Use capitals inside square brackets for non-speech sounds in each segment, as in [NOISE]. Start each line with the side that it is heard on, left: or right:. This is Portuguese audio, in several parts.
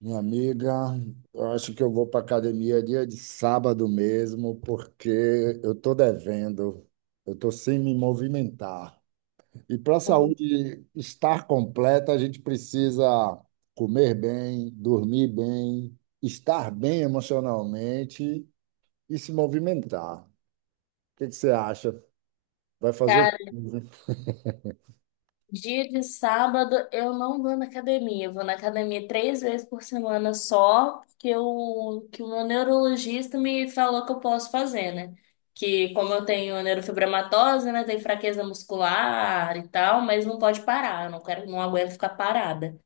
right: Minha amiga, eu acho que eu vou para academia dia de sábado mesmo, porque eu estou devendo, eu estou sem me movimentar. E para a
left: Então,
right: saúde estar completa, a gente precisa comer bem, dormir bem, estar bem emocionalmente e se movimentar. O que que você acha? Vai fazer o
left: cara,
right: quê?
left: dia de sábado eu não vou na academia. Eu vou na academia 3 vezes por semana só, porque o que o meu neurologista me falou que eu posso fazer, né? Que como eu tenho neurofibromatose, né? Tenho fraqueza muscular e tal, mas não pode parar. Eu não quero, não aguento ficar parada.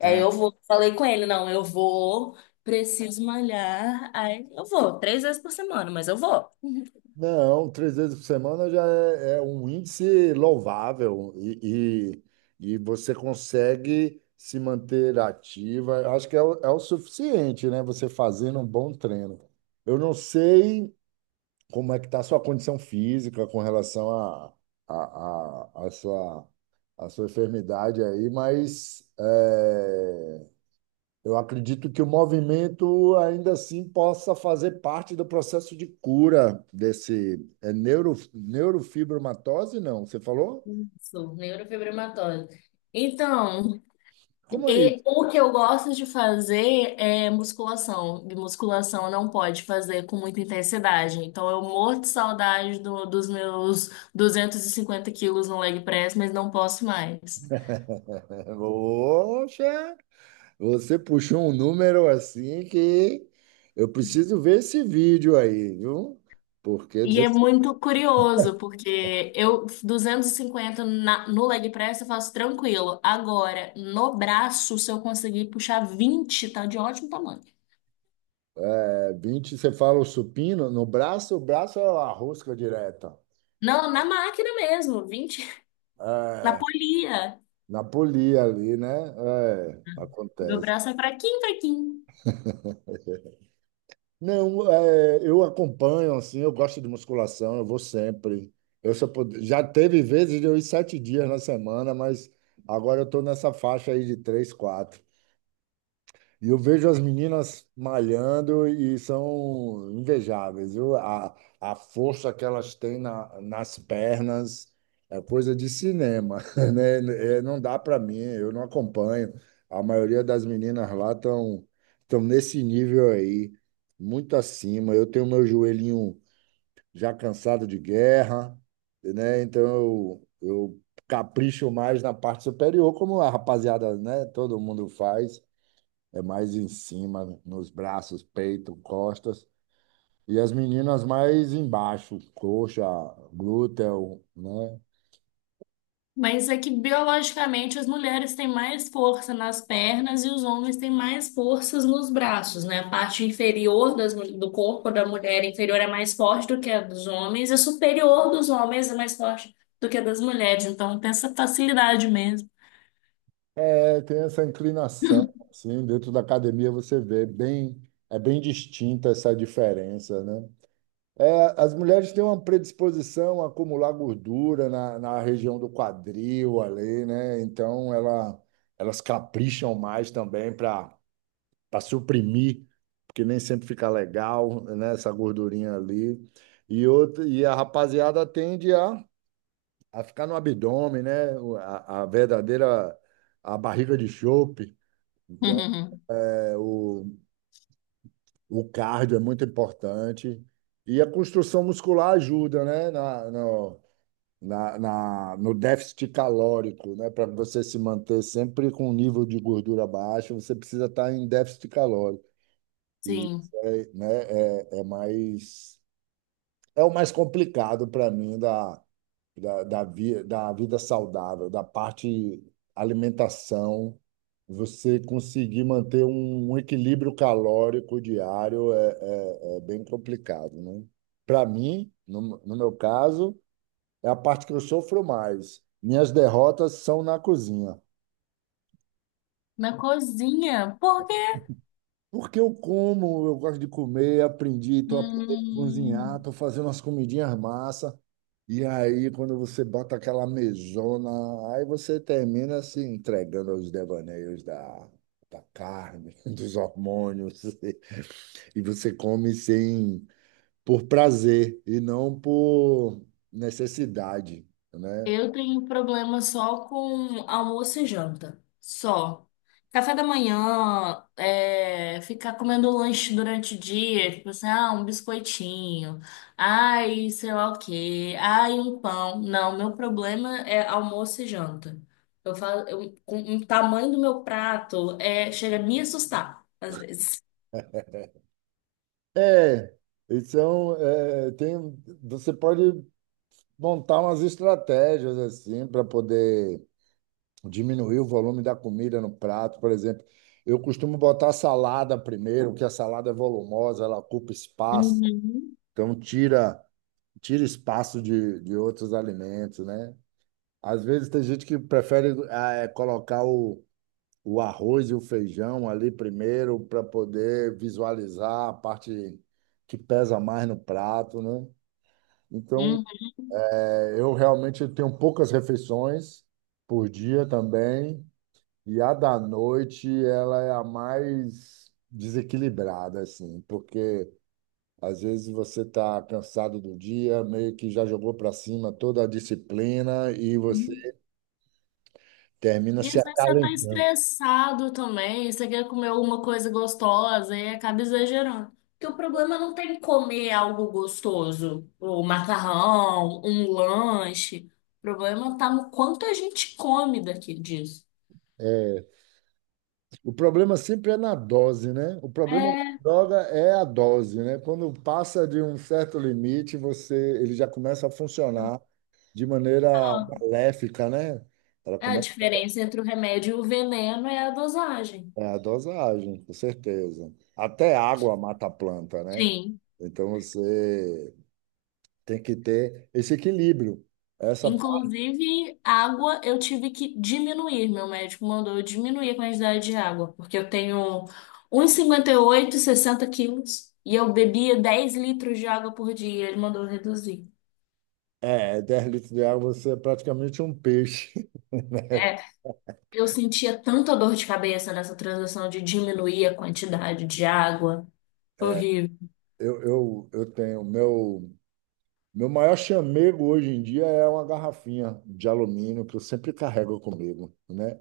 left: Aí
right: É.
left: eu vou, falei com ele, não, eu vou, preciso malhar. Aí eu vou 3 vezes por semana, mas eu vou.
right: Não, 3 vezes por semana já é um índice louvável e você consegue se manter ativa. Eu acho que é o suficiente, né? Você fazendo um bom treino. Eu não sei como é que está a sua condição física com relação à a, a, a, sua, a sua enfermidade aí, mas eu acredito que o movimento ainda assim possa fazer parte do processo de cura desse neurofibromatose, não? Você falou?
left: Sou neurofibromatose. Então.
right: Como é
left: E
right: isso?
left: o que eu gosto de fazer é musculação. E musculação não pode fazer com muita intensidade. Então eu morro de saudade dos meus 250 quilos no leg press, mas não posso mais.
right: [LAUGHS] Poxa, você puxou um número assim que eu preciso ver esse vídeo aí, viu? Porque
left: E
right: dizer-
left: é muito curioso, porque eu 250 no leg press eu faço tranquilo. Agora, no braço, se eu conseguir puxar 20, tá de ótimo tamanho.
right: 20, você fala o supino, no braço, o braço é a rosca direta.
left: Não, na máquina mesmo, 20, na
right: É,
left: polia.
right: na polia ali, né? É,
left: Meu
right: acontece.
left: braço é fraquinho, fraquinho.
right: Não, é, eu acompanho, assim, eu gosto de musculação, eu vou sempre. Já teve vezes de eu ir 7 dias na semana, mas agora eu estou nessa faixa aí de três, quatro. E eu vejo as meninas malhando e são invejáveis, viu? A força que elas têm nas pernas é coisa de cinema, [LAUGHS] né? É, não dá para mim, eu não acompanho. A maioria das meninas lá estão nesse nível aí, muito acima. Eu tenho meu joelhinho já cansado de guerra, né? Então eu capricho mais na parte superior, como a rapaziada, né? Todo mundo faz é mais em cima, nos braços, peito, costas. E as meninas mais embaixo, coxa, glúteo, né?
left: Mas é que biologicamente as mulheres têm mais força nas pernas e os homens têm mais forças nos braços, né? A parte inferior das do corpo da mulher inferior é mais forte do que a dos homens, e a superior dos homens é mais forte do que a das mulheres. Então tem essa facilidade mesmo.
right: É, tem essa inclinação, assim, dentro da academia você vê bem, é bem distinta essa diferença, né? É, as mulheres têm uma predisposição a acumular gordura na região do quadril ali, né? Então elas capricham mais também para suprimir, que nem sempre fica legal, né? Essa gordurinha ali. E, outra, e a rapaziada tende a ficar no abdômen, né? A verdadeira a barriga de chope. Então,
left: [LAUGHS]
right: é, o, o cardio é muito importante. E a construção muscular ajuda, né? Na, no, na, na- No déficit calórico, né? Para você se manter sempre com um nível de gordura baixo, você precisa estar em déficit calórico. E,
left: Sim.
right: é, né, é, é mais é o mais complicado para mim da vida saudável, da parte alimentação. Você conseguir manter um equilíbrio calórico diário é bem complicado, né? Para mim, no meu caso, é a parte que eu sofro mais. Minhas derrotas são na cozinha.
left: Na cozinha, por quê?
right: Porque eu como, eu gosto de comer, aprendi, tô aprendendo a cozinhar,
left: Hum.
right: tô fazendo umas comidinhas massa. E aí, quando você bota aquela mesona, aí você termina se entregando aos devaneios da carne, [LAUGHS] dos hormônios, e você come sem, por prazer e não por necessidade, né?
left: Eu tenho problema só com almoço e janta. Só. Café da manhã, é, ficar comendo lanche durante o dia, tipo assim, ah, um biscoitinho, ai, sei lá o quê, ai, um pão. Não, meu problema é almoço e janta. Eu falo, eu, com o tamanho do meu prato é, chega a me assustar, às vezes.
right: É, então, é, tem, você pode montar umas estratégias assim para poder diminuir o volume da comida no prato, por exemplo. Eu costumo botar salada primeiro, que a salada é volumosa, ela ocupa espaço,
left: Uhum,
right: então tira espaço de outros alimentos, né? Às vezes tem gente que prefere colocar o arroz e o feijão ali primeiro para poder visualizar a parte que pesa mais no prato, né? Então, é, eu realmente tenho poucas refeições por dia também. E a da noite, ela é a mais desequilibrada, assim, porque às vezes você está cansado do dia, meio que já jogou para cima toda a disciplina e
left: uhum.
right: você termina
left: E
right: se
left: às vezes você tá
right: acalentando.
left: estressado também, você quer comer alguma coisa gostosa e acaba exagerando. Porque o problema não tem comer algo gostoso, o macarrão, um lanche. O problema tá no quanto a gente come daqui disso.
right: É, o problema sempre é na dose, né? O problema da
left: É,
right: droga é a dose, né? Quando passa de um certo limite, ele já começa a funcionar de maneira
left: então,
right: maléfica, né? Ela
left: a
right: começa
left: diferença entre o remédio e o veneno é a dosagem.
right: É a dosagem, com certeza. Até água mata a planta, né?
left: Sim.
right: Então você tem que ter esse equilíbrio. Essa
left: Inclusive, água eu tive que diminuir. Meu médico mandou eu diminuir a quantidade de água, porque eu tenho um 1,58, 60 quilos e eu bebia 10 litros de água por dia. Ele mandou eu reduzir.
right: é 10 litros de água, você é praticamente um peixe.
left: É, eu sentia tanta dor de cabeça nessa transação de diminuir a quantidade de água.
right: [LAUGHS]
left: Horrível.
right: Eu tenho meu maior chamego hoje em dia é uma garrafinha de alumínio que eu sempre carrego comigo, né?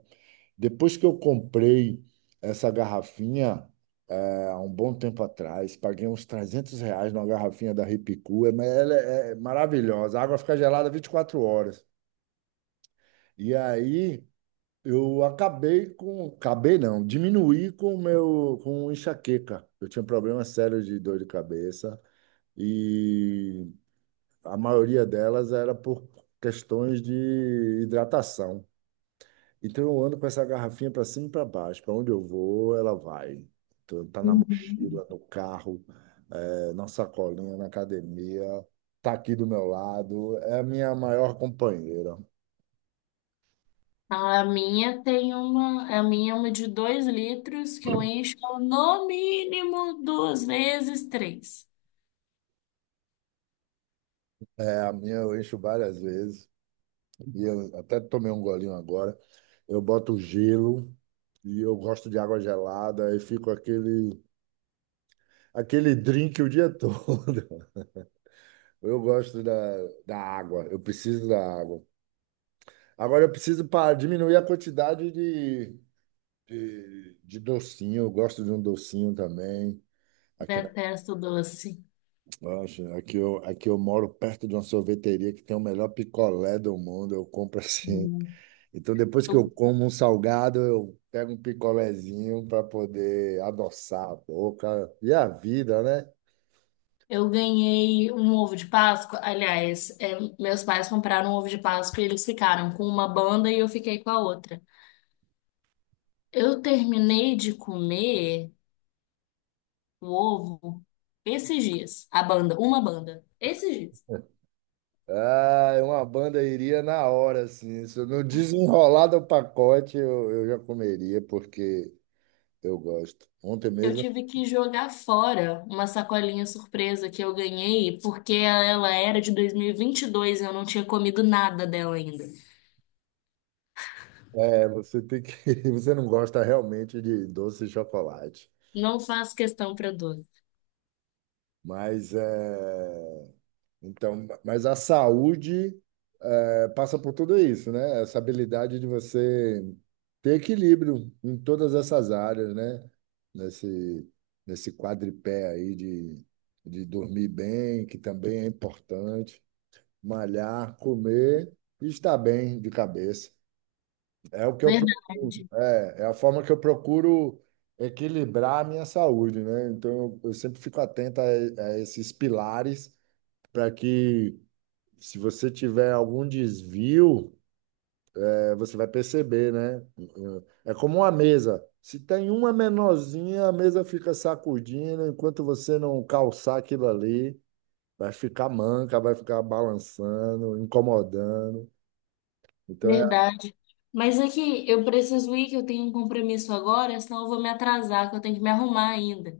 right: Depois que eu comprei essa garrafinha, há um bom tempo atrás, paguei uns R$ 300 numa garrafinha da Ripicu, mas ela é maravilhosa. A água fica gelada 24 horas. E aí eu acabei com, acabei não, diminuí com o meu, com enxaqueca. Eu tinha um problema sério de dor de cabeça, e a maioria delas era por questões de hidratação. Então eu ando com essa garrafinha para cima e para baixo. Para onde eu vou, ela vai. Então, tá na
left: Uhum.
right: mochila, no carro, na sacolinha, na academia, tá aqui do meu lado. É a minha maior companheira.
left: A minha tem uma, a minha é uma de 2 litros que eu encho no mínimo 2 vezes três.
right: É a minha, eu encho várias vezes. E eu até tomei um golinho agora. Eu boto gelo e eu gosto de água gelada e fico aquele drink o dia todo. [LAUGHS] Eu gosto da água, eu preciso da água. Agora eu preciso para diminuir a quantidade de docinho. Eu gosto de um docinho também. Aqui, na,
left: Detesto doce.
right: Nossa, aqui eu moro perto de uma sorveteria que tem o melhor picolé do mundo. Eu compro assim.
left: Hum.
right: Então, depois que
left: Eu,
right: eu como um salgado, eu pego um picolézinho para poder adoçar a boca. E a vida, né?
left: eu ganhei um ovo de Páscoa. Aliás, é, meus pais compraram um ovo de Páscoa e eles ficaram com uma banda e eu fiquei com a outra. Eu terminei de comer o ovo esses dias, a banda, uma banda, esses dias.
right: Ah, uma banda iria na hora, assim. Se eu não desenrolar do pacote, eu já comeria, porque eu gosto. Ontem
left: Eu
right: mesmo
left: tive que jogar fora uma sacolinha surpresa que eu ganhei porque ela era de 2022 e 22 e eu não tinha comido nada dela ainda.
right: é, você tem que, [LAUGHS] você não gosta realmente de doce de chocolate,
left: Não faço questão para doce.
right: mas é, então, mas a saúde é, passa por tudo isso, né? Essa habilidade de você ter equilíbrio em todas essas áreas, né? Nesse nesse quadripé aí de dormir bem, que também é importante, malhar, comer e estar bem de cabeça. É o que eu procuro,
left: Verdade.
right: é a forma que eu procuro equilibrar a minha saúde, né? Então eu sempre fico atento a esses pilares, para que, se você tiver algum desvio, você vai perceber, né? É como uma mesa. Se tem uma menorzinha, a mesa fica sacudindo, enquanto você não calçar aquilo ali, vai ficar manca, vai ficar balançando, incomodando. Então é.
left: Verdade. Mas é que eu preciso ir, que eu tenho um compromisso agora, senão eu vou me atrasar, que eu tenho que me arrumar ainda.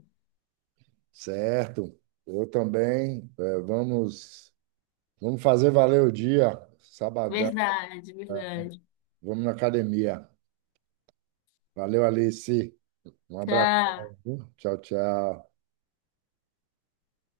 right: Certo. Eu também, é, vamos. Vamos fazer valer o dia, sabadão.
left: Verdade, verdade.
right: Vamos na academia. Valeu, Alice. Um abraço.
left: Tchau.
right: Tchau, tchau.